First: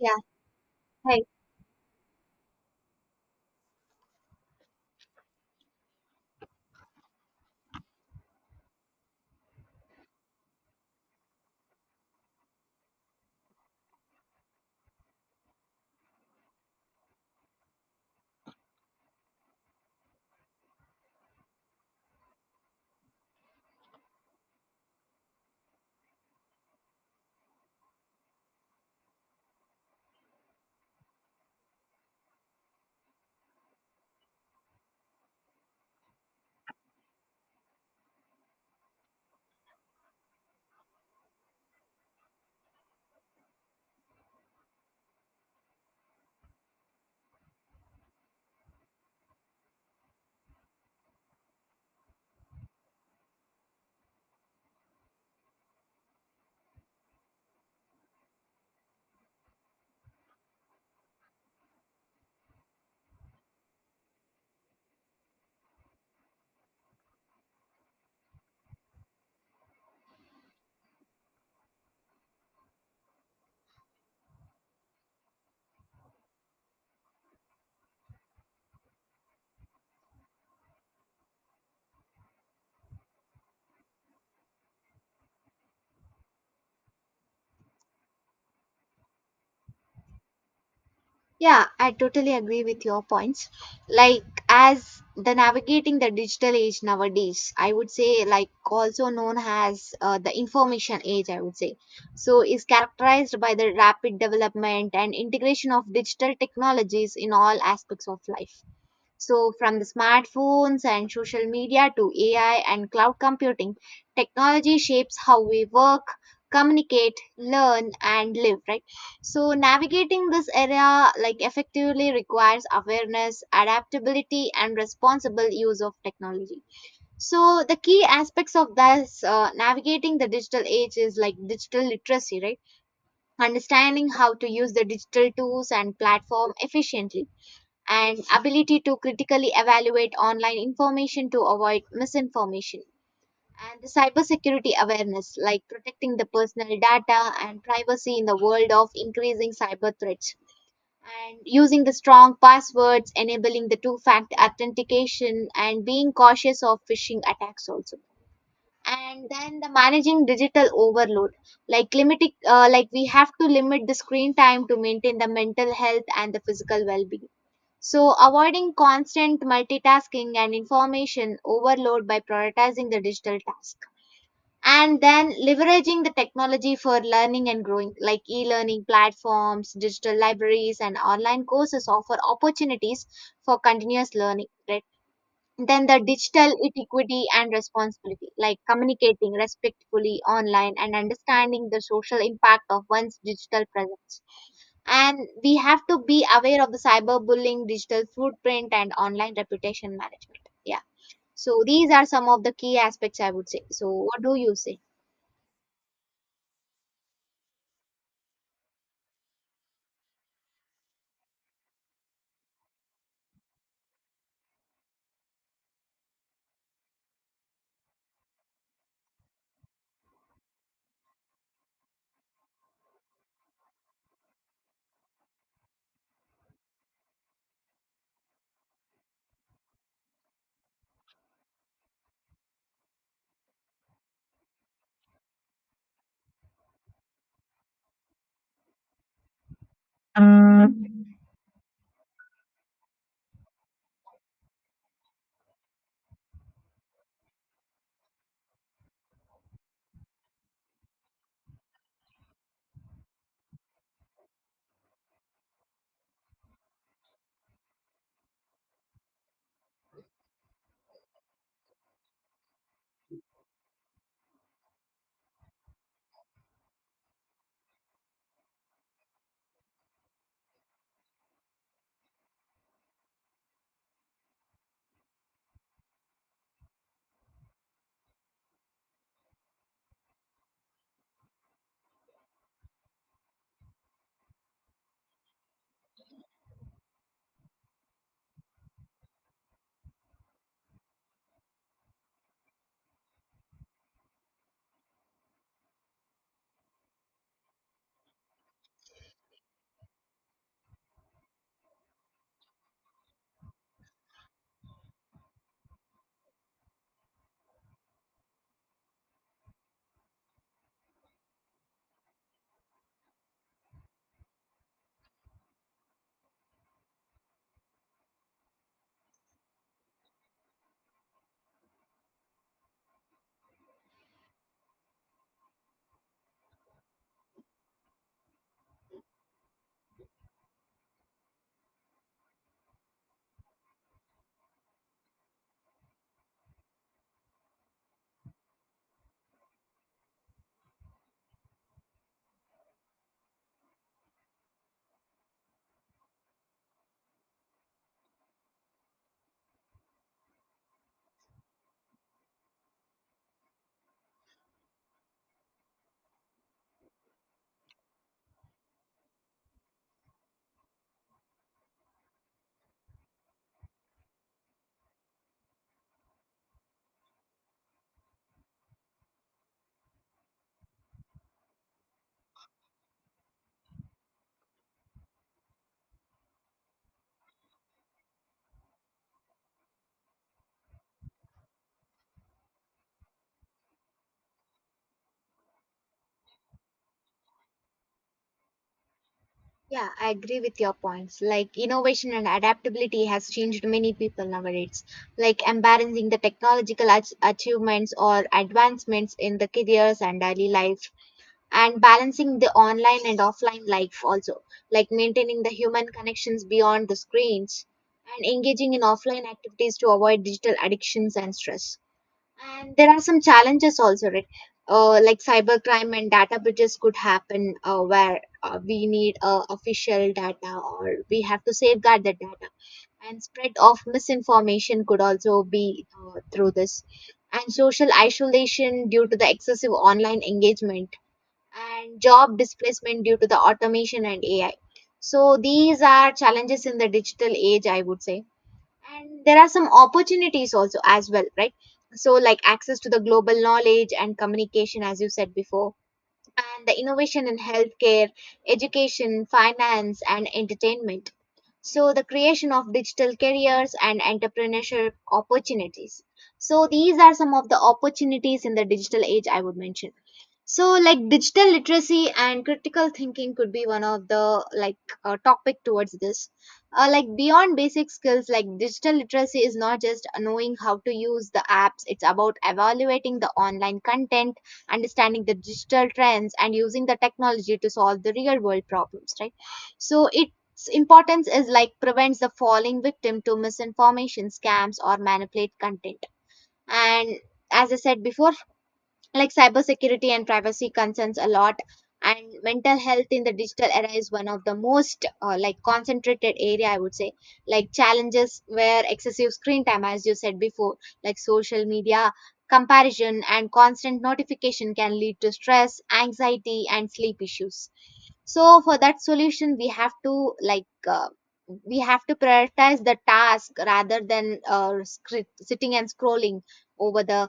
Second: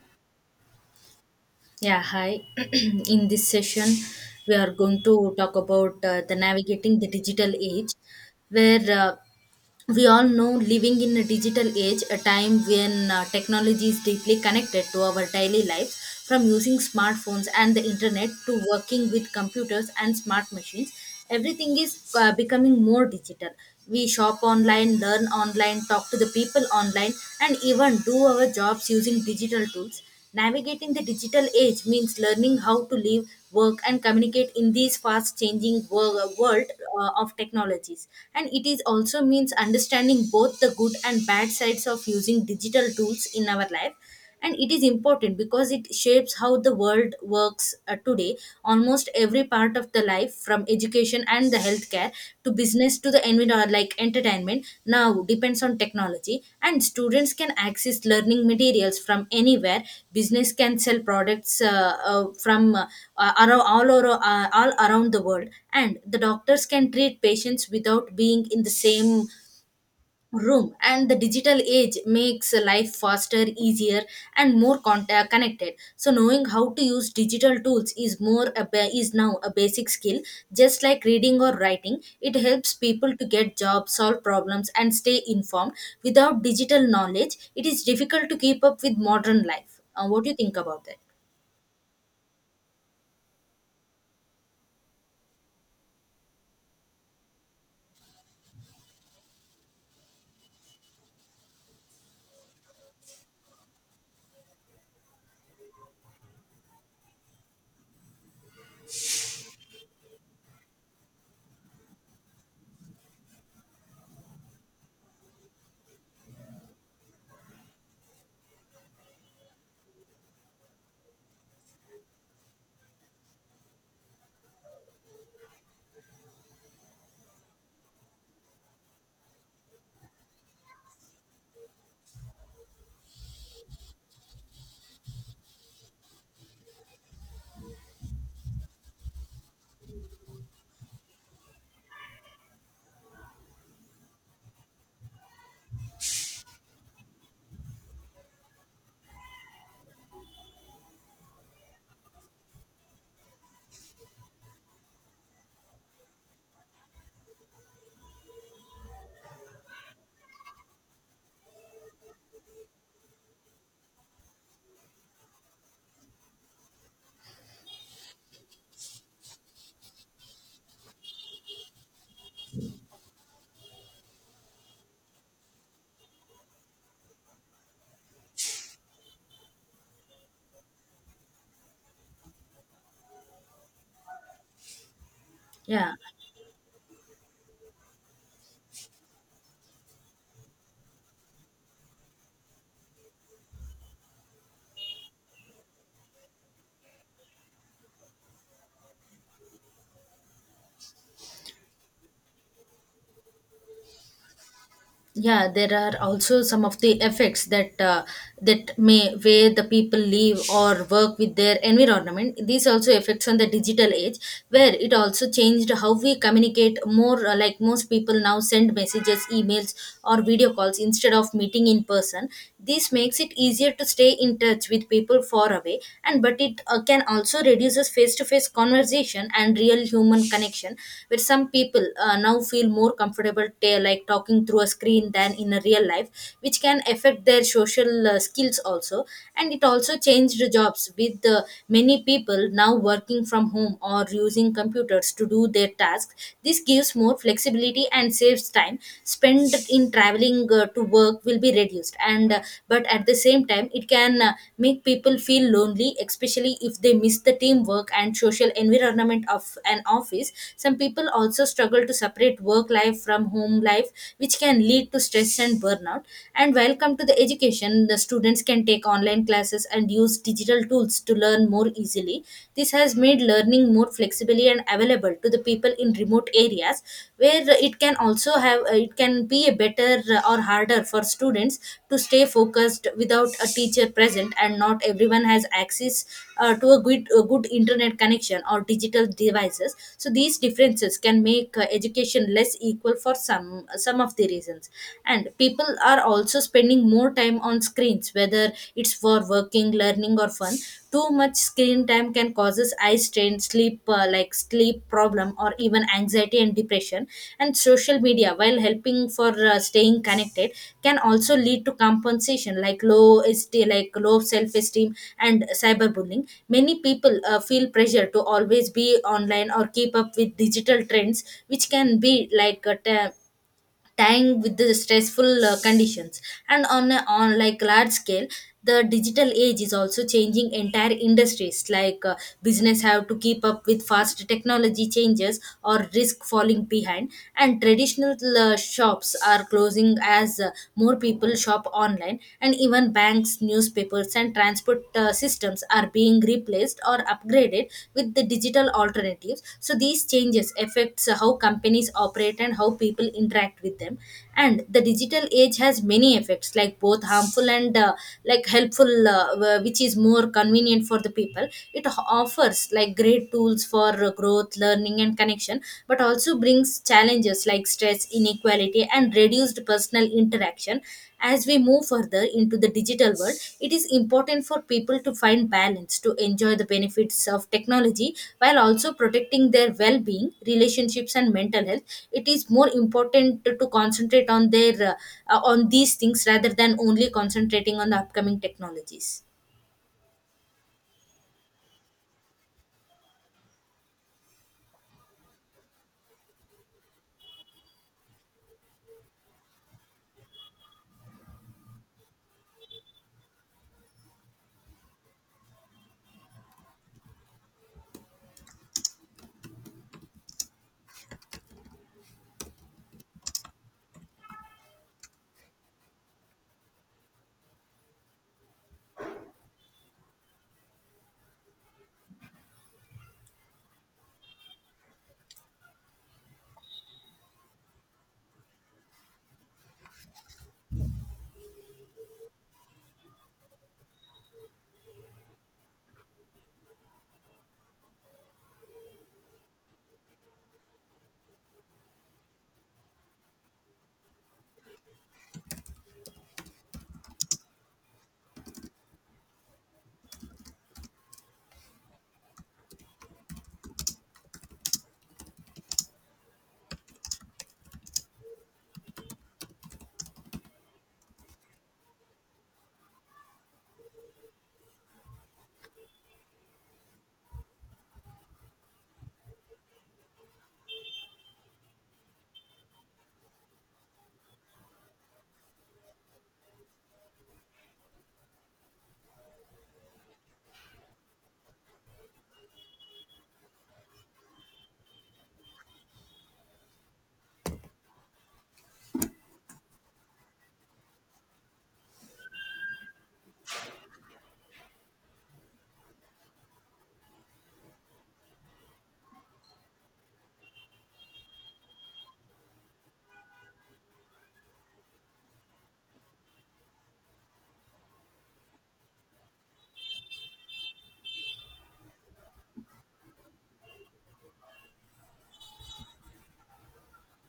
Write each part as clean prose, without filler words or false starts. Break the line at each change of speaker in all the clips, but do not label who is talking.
Yeah, hey.
Yeah, hi. In this session, we are going to talk about the navigating the digital age, where we all know living in a digital age, a time when technology is deeply connected to our daily lives, from using smartphones and the internet to working with computers and smart machines. Everything is becoming more digital. We shop online, learn online, talk to the people online, and even do our jobs using digital tools. Navigating the digital age means learning how to live, work, and communicate in this fast changing world of technologies. And it is also means understanding both the good and bad sides of using digital tools in our life, and it is important because it shapes how the world works today. Almost every part of the life, from education and the healthcare to business to the environment like entertainment, now depends on technology, and students can access learning materials from anywhere. Business can sell products from around all over, all around the world, and the doctors can treat patients without being in the same room. And the digital age makes life faster, easier, and more connected. So knowing how to use digital tools is is now a basic skill, just like reading or writing. It helps people to get jobs, solve problems, and stay informed. Without digital knowledge, it is difficult to keep up with modern life. What do you think about that?
Yeah, I totally agree with your points. Like as the navigating the digital age nowadays, I would say, like also known as the information age, I would say. So is characterized by the rapid development and integration of digital technologies in all aspects of life. So, from the smartphones and social media to AI and cloud computing, technology shapes how we work, communicate, learn, and live, right? So, navigating this area like effectively requires awareness, adaptability, and responsible use of technology. So, the key aspects of this navigating the digital age is like digital literacy, right? Understanding how to use the digital tools and platform efficiently, and ability to critically evaluate online information to avoid misinformation, and the cybersecurity awareness, like protecting the personal data and privacy in the world of increasing cyber threats, and using the strong passwords, enabling the two factor authentication, and being cautious of phishing attacks also. And then the managing digital overload, like limiting like we have to limit the screen time to maintain the mental health and the physical well being. So, avoiding constant multitasking and information overload by prioritizing the digital task. And then leveraging the technology for learning and growing, like e learning platforms, digital libraries, and online courses offer opportunities for continuous learning. Right? Then
Yeah.
the digital equity and responsibility, like communicating respectfully online and understanding the social impact of one's digital presence, and we have to be aware of the cyberbullying, digital footprint, and online reputation management. Yeah. So these are some of the key aspects, I would say. So what do you say?
Yeah, there are also some of the effects that that may where the people live or work with their environment, these also effects on the digital age, where it also changed how we communicate more. Like, most people now send messages, emails, or video calls instead of meeting in person. This makes it easier to stay in touch with people far away, and but it can also reduces face to face conversation and real human connection, where some people now feel more comfortable like talking through a screen than in a real life, which can affect their social skills also. And it also changed jobs
Um,
with many people now working from home or using computers to do their tasks. This gives more flexibility and saves time spent in traveling to work will be reduced, and but at the same time it can make people feel lonely, especially if they miss the teamwork and social environment of an office. Some people also struggle to separate work life from home life, which can lead to stress and burnout. And welcome to the education, the students can take online classes and use digital tools to learn more easily. This has made learning more flexibly and available to the people in remote areas, where it can also have it can be a better or harder for students to stay focused without a teacher present, and not everyone has access to a good internet connection or digital devices. So these differences can make education less equal for some of the reasons. And people are also spending more time on screens, whether it's for working, learning, or fun. Too much screen time can causes eye strain, sleep, sleep problem, or even anxiety and depression. And social media, while helping for staying connected, can also lead to compensation, like low self-esteem and cyberbullying. Many people feel pressure to always be online or keep up with digital trends, which can be like a te- tying with the stressful conditions. And on a on like large scale, the digital age is also changing entire industries. Business have to keep up with fast technology changes or risk falling behind, and traditional shops are closing as more people shop online. And even banks, newspapers, and transport systems are being replaced or upgraded with the digital alternatives. So these changes affects how companies operate and how people interact with them. And the digital age has many effects, like both harmful and like helpful, which is more convenient for the people. It offers like great tools for growth, learning, and connection, but also brings challenges factors like stress, inequality, and reduced personal interaction. As we move further into the digital world, it is important for people to find balance to enjoy the benefits of technology while also protecting their well being, relationships, and mental health. It is more important to concentrate on their, on these things rather than only concentrating on the upcoming technologies.
Yeah, I agree with your points. Like innovation and adaptability has changed many people nowadays. Like embarrassing the achievements or advancements in the careers and daily life, and balancing the online and offline life also, like maintaining the human connections beyond the screens, and engaging in offline activities to avoid digital addictions and stress. And there are some challenges also, right? Like cybercrime and data breaches could happen, where we need official data, or we have to safeguard the data, and spread of misinformation could also be through this, and social isolation due to the excessive online engagement, and job displacement due to the automation and AI. So these are challenges in the digital age, I would say. And there are some opportunities also as well, right? So like access to the global knowledge and communication, as you said before, and the innovation in healthcare, education, finance, and entertainment. So the creation of digital careers and entrepreneurship opportunities. So these are some of the opportunities in the digital age I would mention. So like digital literacy and critical thinking could be one of the topic towards this. Like beyond basic skills, like digital literacy is not just knowing how to use the apps. It's about evaluating the online content, understanding the digital trends, and using the technology to solve the real world problems, right? So its importance is like prevents the falling victim to misinformation, scams, or manipulate content. And as I said before, like cybersecurity and privacy concerns a lot. And mental health in the digital era is one of the most like concentrated area, I would say. Like challenges where excessive screen time, as you said before, like social media comparison and constant notification can lead to stress, anxiety, and sleep issues. So for that solution, we have to we have to prioritize the task rather than sitting and scrolling over the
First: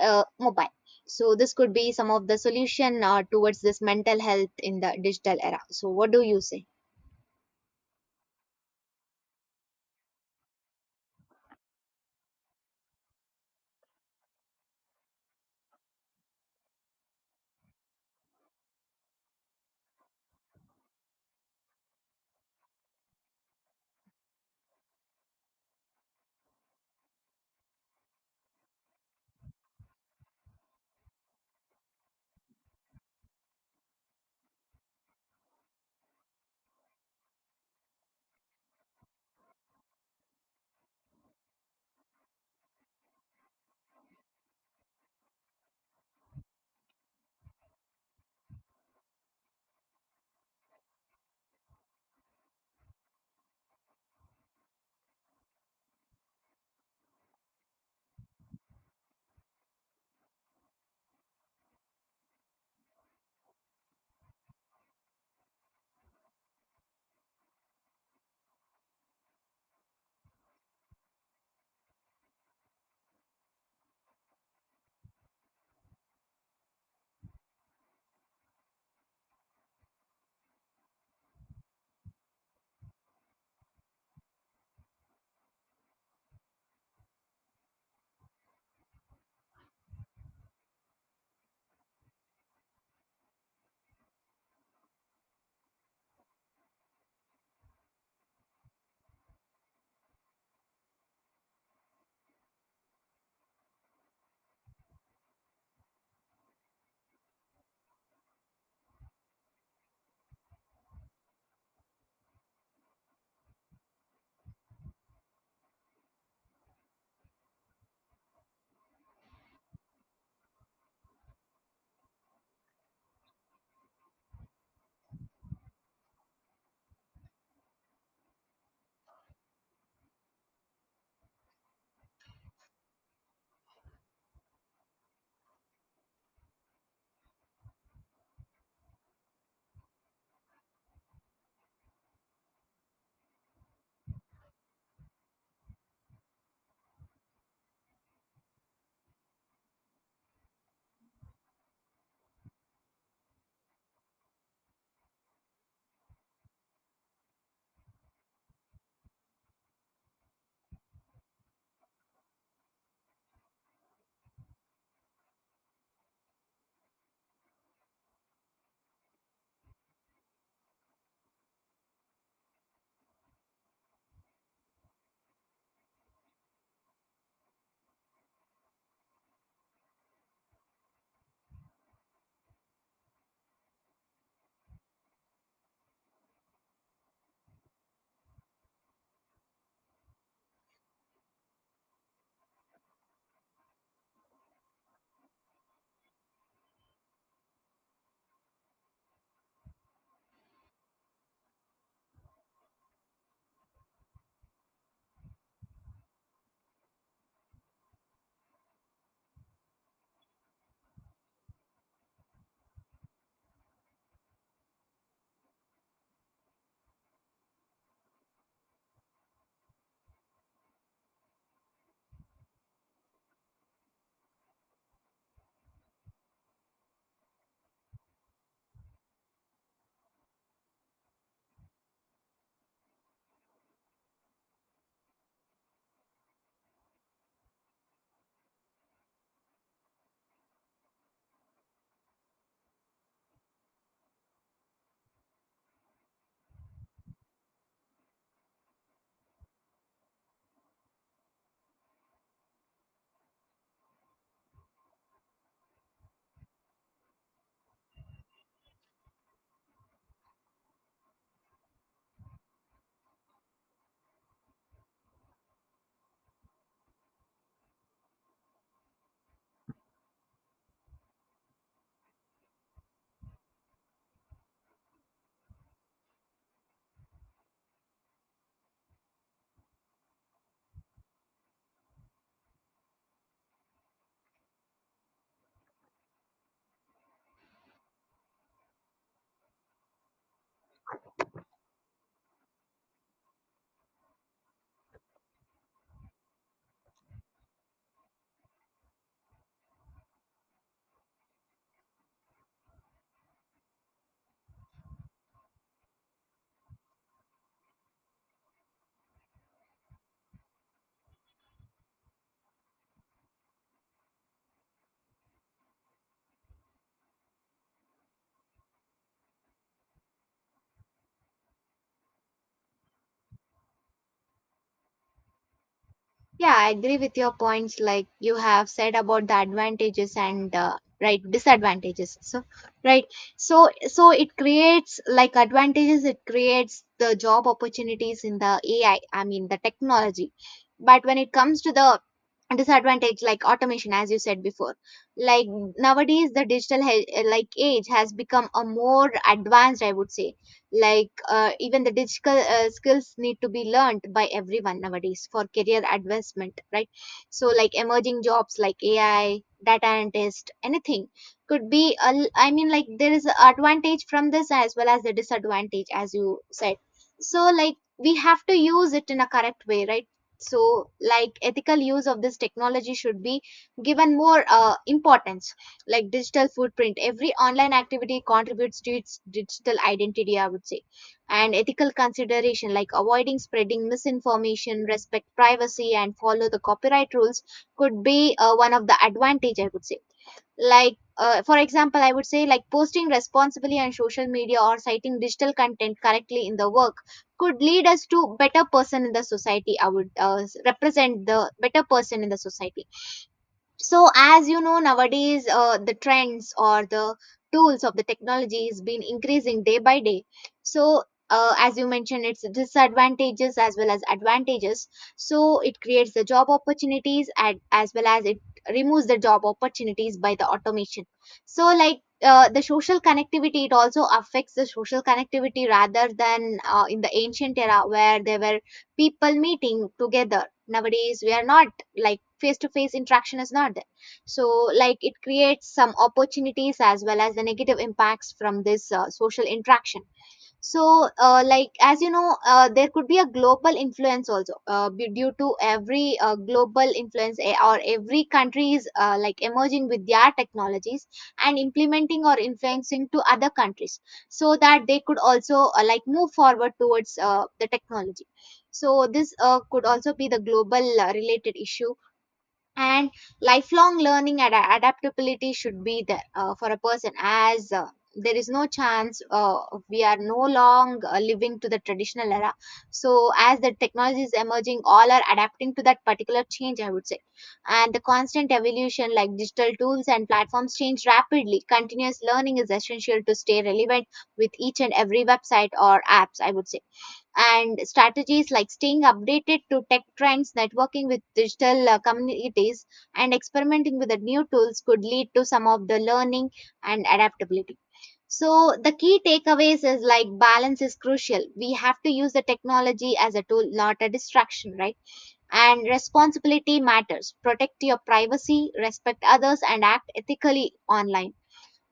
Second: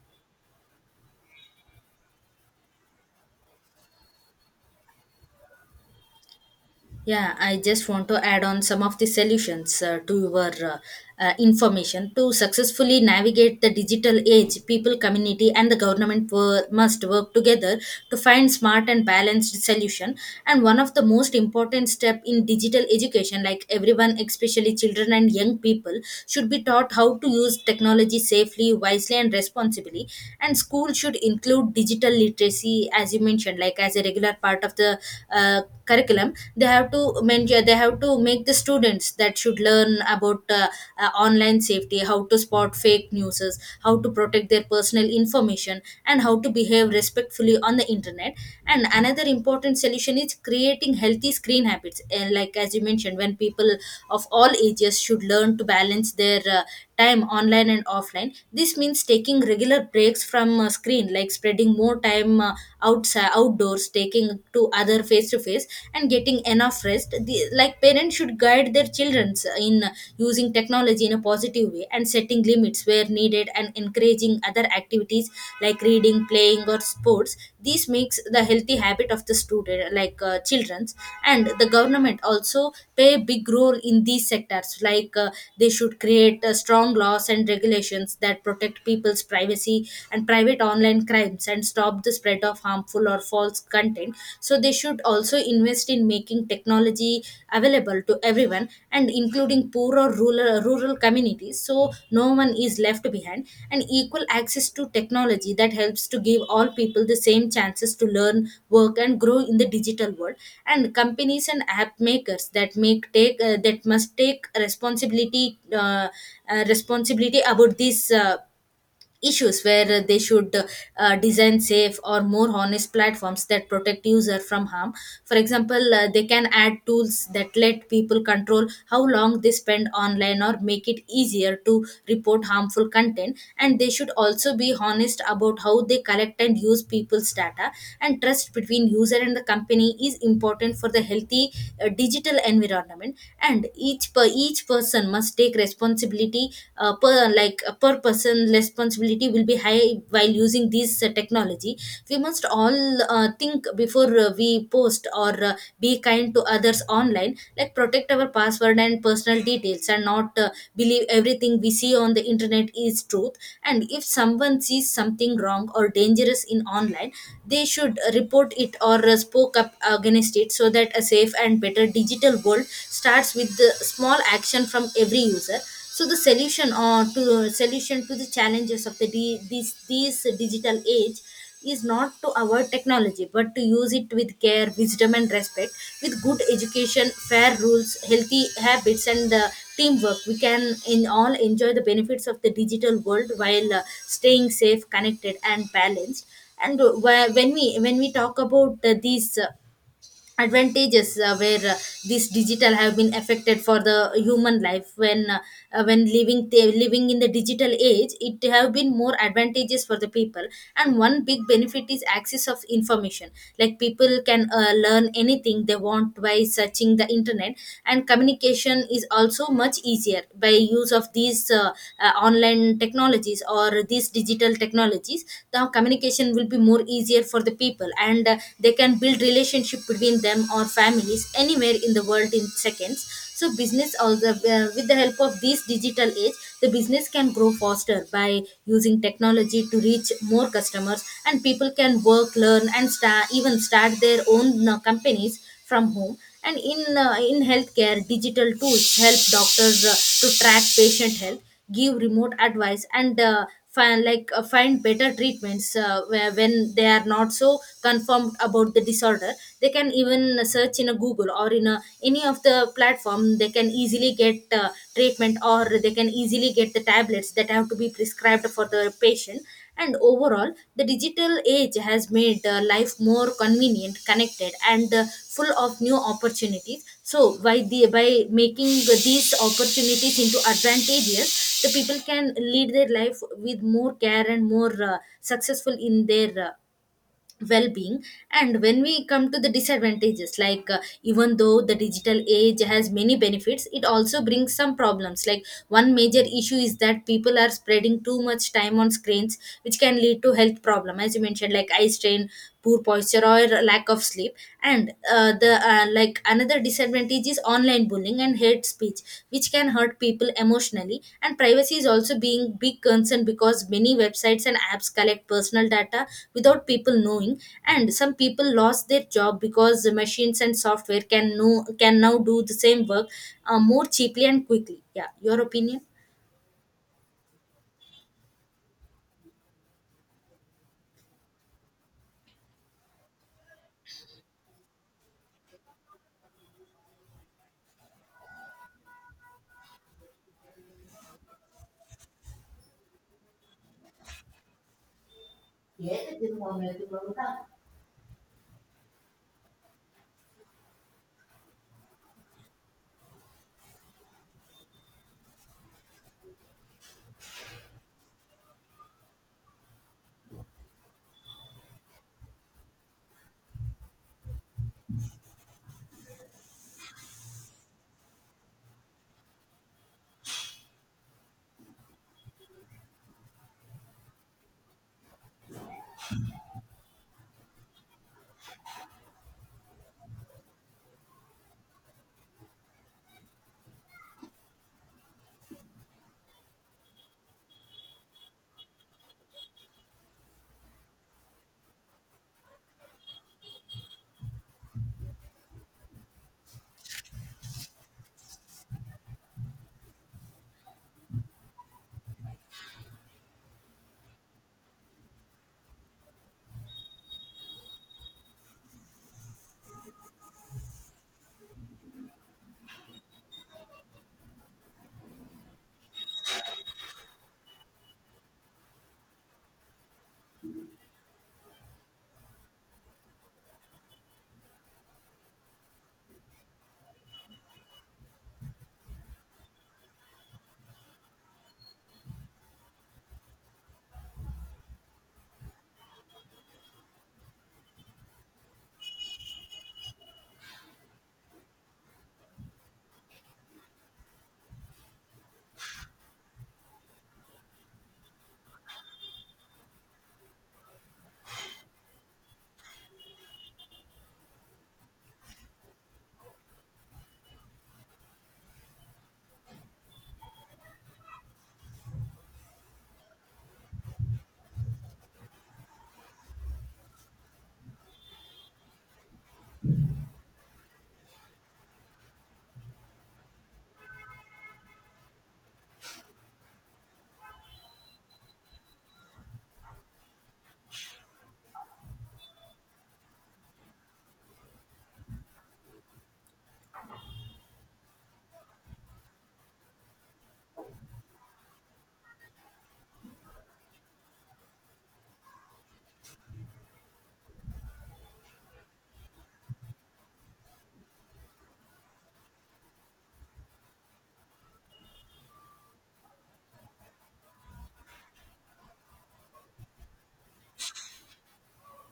mobile. So this could be some of the solution towards this mental health in the digital era. So what do you say?
Yeah, I just want to add on some of the solutions to your information. To successfully navigate the digital age, people, community, and the government must work together to find smart and balanced solution. And one of the most important step in digital education, like everyone, especially children and young people, should be taught how to use technology safely, wisely, and responsibly. And school should include digital literacy, as you mentioned, like as a regular part of the uh, curriculum. They have to mention, they have to make the students that should learn about online safety, how to spot fake news, how to protect their personal information, and how to behave respectfully on the internet. And another important solution is creating healthy screen habits, and like as you mentioned, when people of all ages should learn to balance their time online and offline. This means taking regular breaks from screen, like spreading more time outside, outdoors, taking to other face to face, and getting enough rest. The, like parents should guide their children in using technology in a positive way and setting limits where needed, and encouraging other activities like reading, playing, or sports. This makes the healthy habit of the student, children's. And the government also play a big role in these sectors. They should create strong laws and regulations that protect people's privacy and private online crimes, and stop the spread of harmful or false content. So they should also invest in making technology available to everyone, and including poor or rural communities, so no one is left behind, and equal access to technology that helps to give all people the same chances to learn, work, and grow in the digital world. And companies and app makers that make take that must take responsibility responsibility about this issues, where they should design safe or more honest platforms that protect user from harm. For example, they can add tools that let people control how long they spend online, or make it easier to report harmful content. And they should also be honest about how they collect and use people's data, and trust between user and the company is important for the healthy digital environment. And each person must take responsibility, per per person responsibility will be high while using these technology. We must all think before we post, or be kind to others online, like protect our password and personal details, and not believe everything we see on the internet is truth. And if someone sees something wrong or dangerous in online, they should report it, or spoke up against it, so that a safe and better digital world starts with the small action from every user. So the solution or to solution to the challenges of the di- this digital age is not to avoid technology, but to use it with care, wisdom, and respect. With good education, fair rules, healthy habits, and teamwork, we can in all enjoy the benefits of the digital world while staying safe, connected, and balanced. And uh, wh- when we when we talk about these advantages, where this digital have been affected for the human life, when living living in the digital age, it have been more advantages for the people. And one big benefit is access of information, like people can learn anything they want by searching the internet. And communication is also much easier by use of these, online technologies or these digital technologies. The communication will be more easier for the people, and they can build relationship between them or families anywhere in the world in seconds. So business or the with the help of this digital age, the business can grow faster by using technology to reach more customers, and people can work, learn, and start their own companies from home. And in healthcare, digital tools help doctors to track patient health, give remote advice, and find find better treatments, where, when they are not so confirmed about the disorder, they can even search in a Google or in a any of the platform. They can easily get treatment, or they can easily get the tablets that have to be prescribed for the patient. And overall, the digital age has made life more convenient, connected, and full of new opportunities. So, by making these opportunities into advantages, the people can lead their life with more care and more successful in their well-being. And when we come to the disadvantages, even though the digital age has many benefits, it also brings some problems. Like, one major issue is that people are spreading too much time on screens, which can lead to health problem, as you mentioned, like eye strain, poor posture, or lack of sleep. And uh, the uh, like, another disadvantage is online bullying and hate speech, which can hurt people emotionally. And privacy is also being big concern, because many websites and apps collect personal data without people knowing. And some people lost their job because the machines and software can now do the same work more cheaply and quickly. Yeah, your opinion.
Yeah, I agree with your points. Like you have said about the advantages and right, disadvantages. So right, so it creates like advantages. It creates the job opportunities in the AI. I mean the technology. But when it comes to the disadvantage, like automation, as you said before, like nowadays the like age has become a more advanced, I would say. Like even the digital skills need to be learned by everyone nowadays for career advancement, right? So like emerging jobs like AI, data analyst, anything could be I mean, like there is a advantage from this as well as the disadvantage, as you said. So like we have to use it in a correct way, right? So like ethical use of this technology should be given more importance. Like digital footprint, every online activity contributes to its digital identity, I would say. And ethical consideration, like avoiding spreading misinformation, respect privacy, and follow the copyright rules could be one of the advantage, I would say. Like for example, I would say, like posting responsibly on social media or citing digital content correctly in the work could lead us to better person in the society. I would represent the better person in the society. So as you know nowadays, the trends or the tools of the technology has been increasing day by day. So as you mentioned, it's disadvantages as well as advantages. So it creates the job opportunities and as well as it removes the job opportunities by the automation. So the social connectivity, it also affects the social connectivity rather than in the ancient era where there were people meeting together. Nowadays we are not, like face to face interaction is not there. So like it creates some opportunities as well as the negative impacts from this social interaction. So like as you know, there could be a global influence also, due to every global influence, or every country is like emerging with their technologies and implementing or influencing to other countries, so that they could also like move forward towards the technology. So this could also be the global related issue. And lifelong learning and adaptability should be there for a person, as there is no chance, we are no long living to the traditional era. So as the technology is emerging, all are adapting to that particular change, I would say. And the constant evolution, like digital tools and platforms change rapidly, continuous learning is essential to stay relevant with each and every website or apps, I would say. And strategies like staying updated to tech trends, networking with digital communities, and experimenting with the new tools could lead to some of the learning and adaptability. So, the key takeaways is like balance is crucial. We have to use the technology as a tool, not a distraction, right? And responsibility matters. Protect your privacy, respect others, and act ethically online.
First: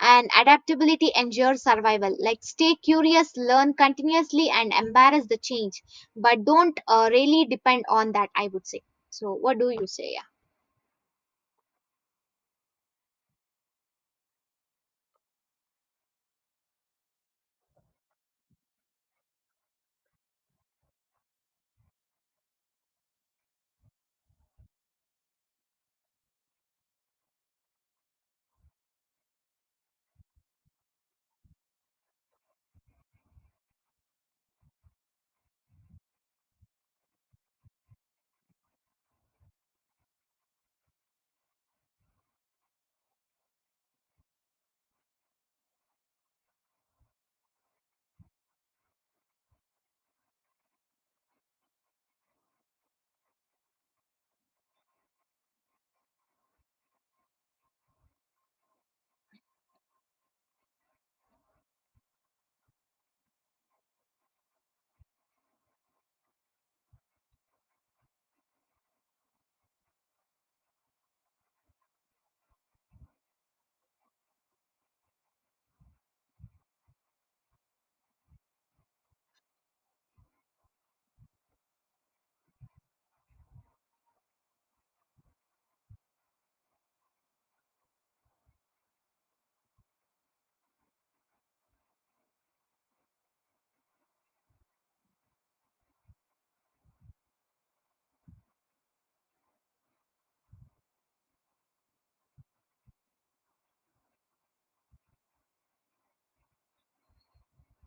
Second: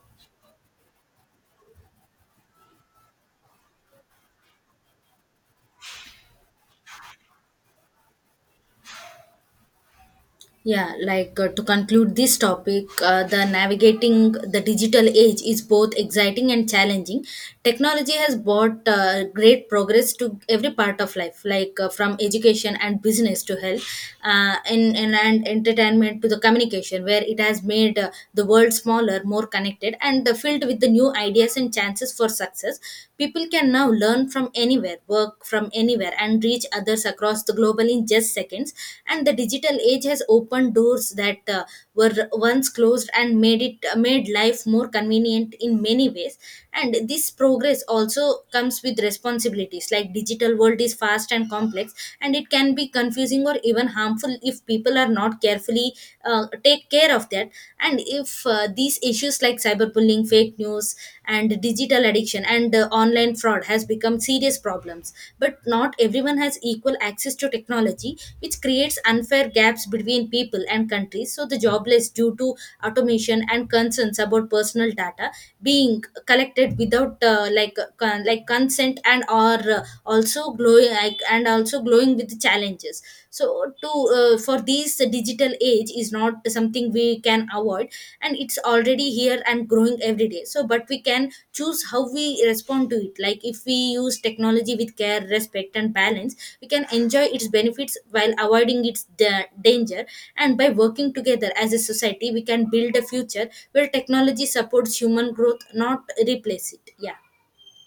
And adaptability ensures survival, like stay curious, learn continuously, and embrace the change, but don't really depend on that, I would say. So what do you say? Yeah.
Yeah, like to conclude this topic, the navigating the digital age is both exciting and challenging. Technology has brought great progress to every part of life, like from education and business to health, and entertainment to the communication, where it has made the world smaller, more connected, and filled with the new ideas and chances for success. People can now learn from anywhere, work from anywhere, and reach others across the globe in just seconds. And the digital age has opened doors that were once closed, and made life more convenient in many ways. And this progress also comes with responsibilities. Like, digital world is fast and complex, and it can be confusing or even harmful if people are not carefully take care of that. And if these issues like cyberbullying, fake news, and digital addiction, and online fraud has become serious problems. But not everyone has equal access to technology, which creates unfair gaps between people and countries. So the jobless due to automation, and concerns about personal data being collected without consent, and or also glowing like, and also glowing with challenges. So to for this, digital age is not something we can avoid, and it's already here and growing every day. So but we can choose how we respond to it. Like if we use technology with care, respect, and balance, we can enjoy its benefits while avoiding its danger. And by working together as a society, we can build a future where technology supports human growth, not replace it. Yeah.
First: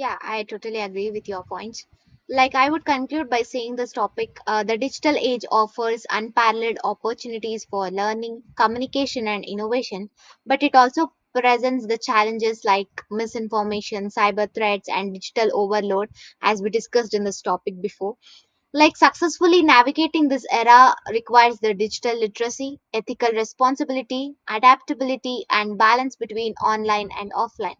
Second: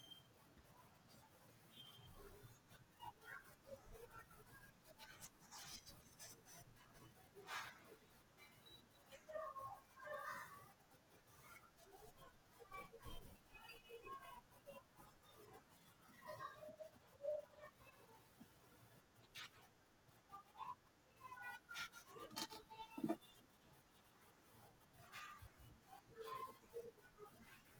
Yeah, I totally agree with your points. Like I would conclude by saying this topic, the digital age offers unparalleled opportunities for learning, communication, and innovation, but it also presents the challenges like misinformation, cyber threats, and digital overload, as we discussed in this topic before. Like successfully navigating this era requires the digital literacy, ethical responsibility, adaptability, and balance between online and offline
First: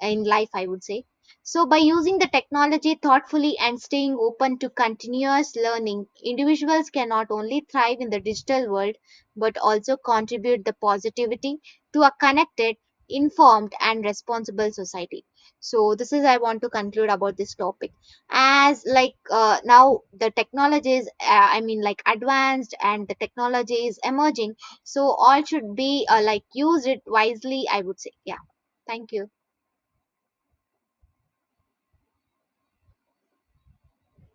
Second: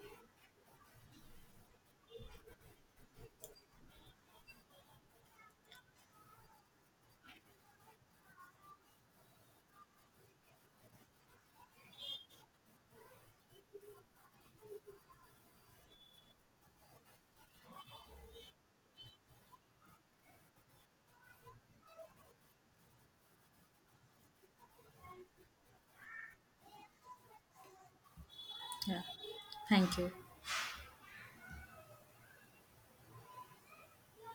in life, I would say. So, by using the technology thoughtfully and staying open to continuous learning, individuals can not only thrive in the digital world, but also contribute the positivity to a connected, informed, and responsible society. So, this is I want to conclude about this topic. As like now the technology is, I mean, like advanced, and the technology is emerging, so all should be like use it wisely, I would say. Yeah.
Yeah,
Thank you.
thank you.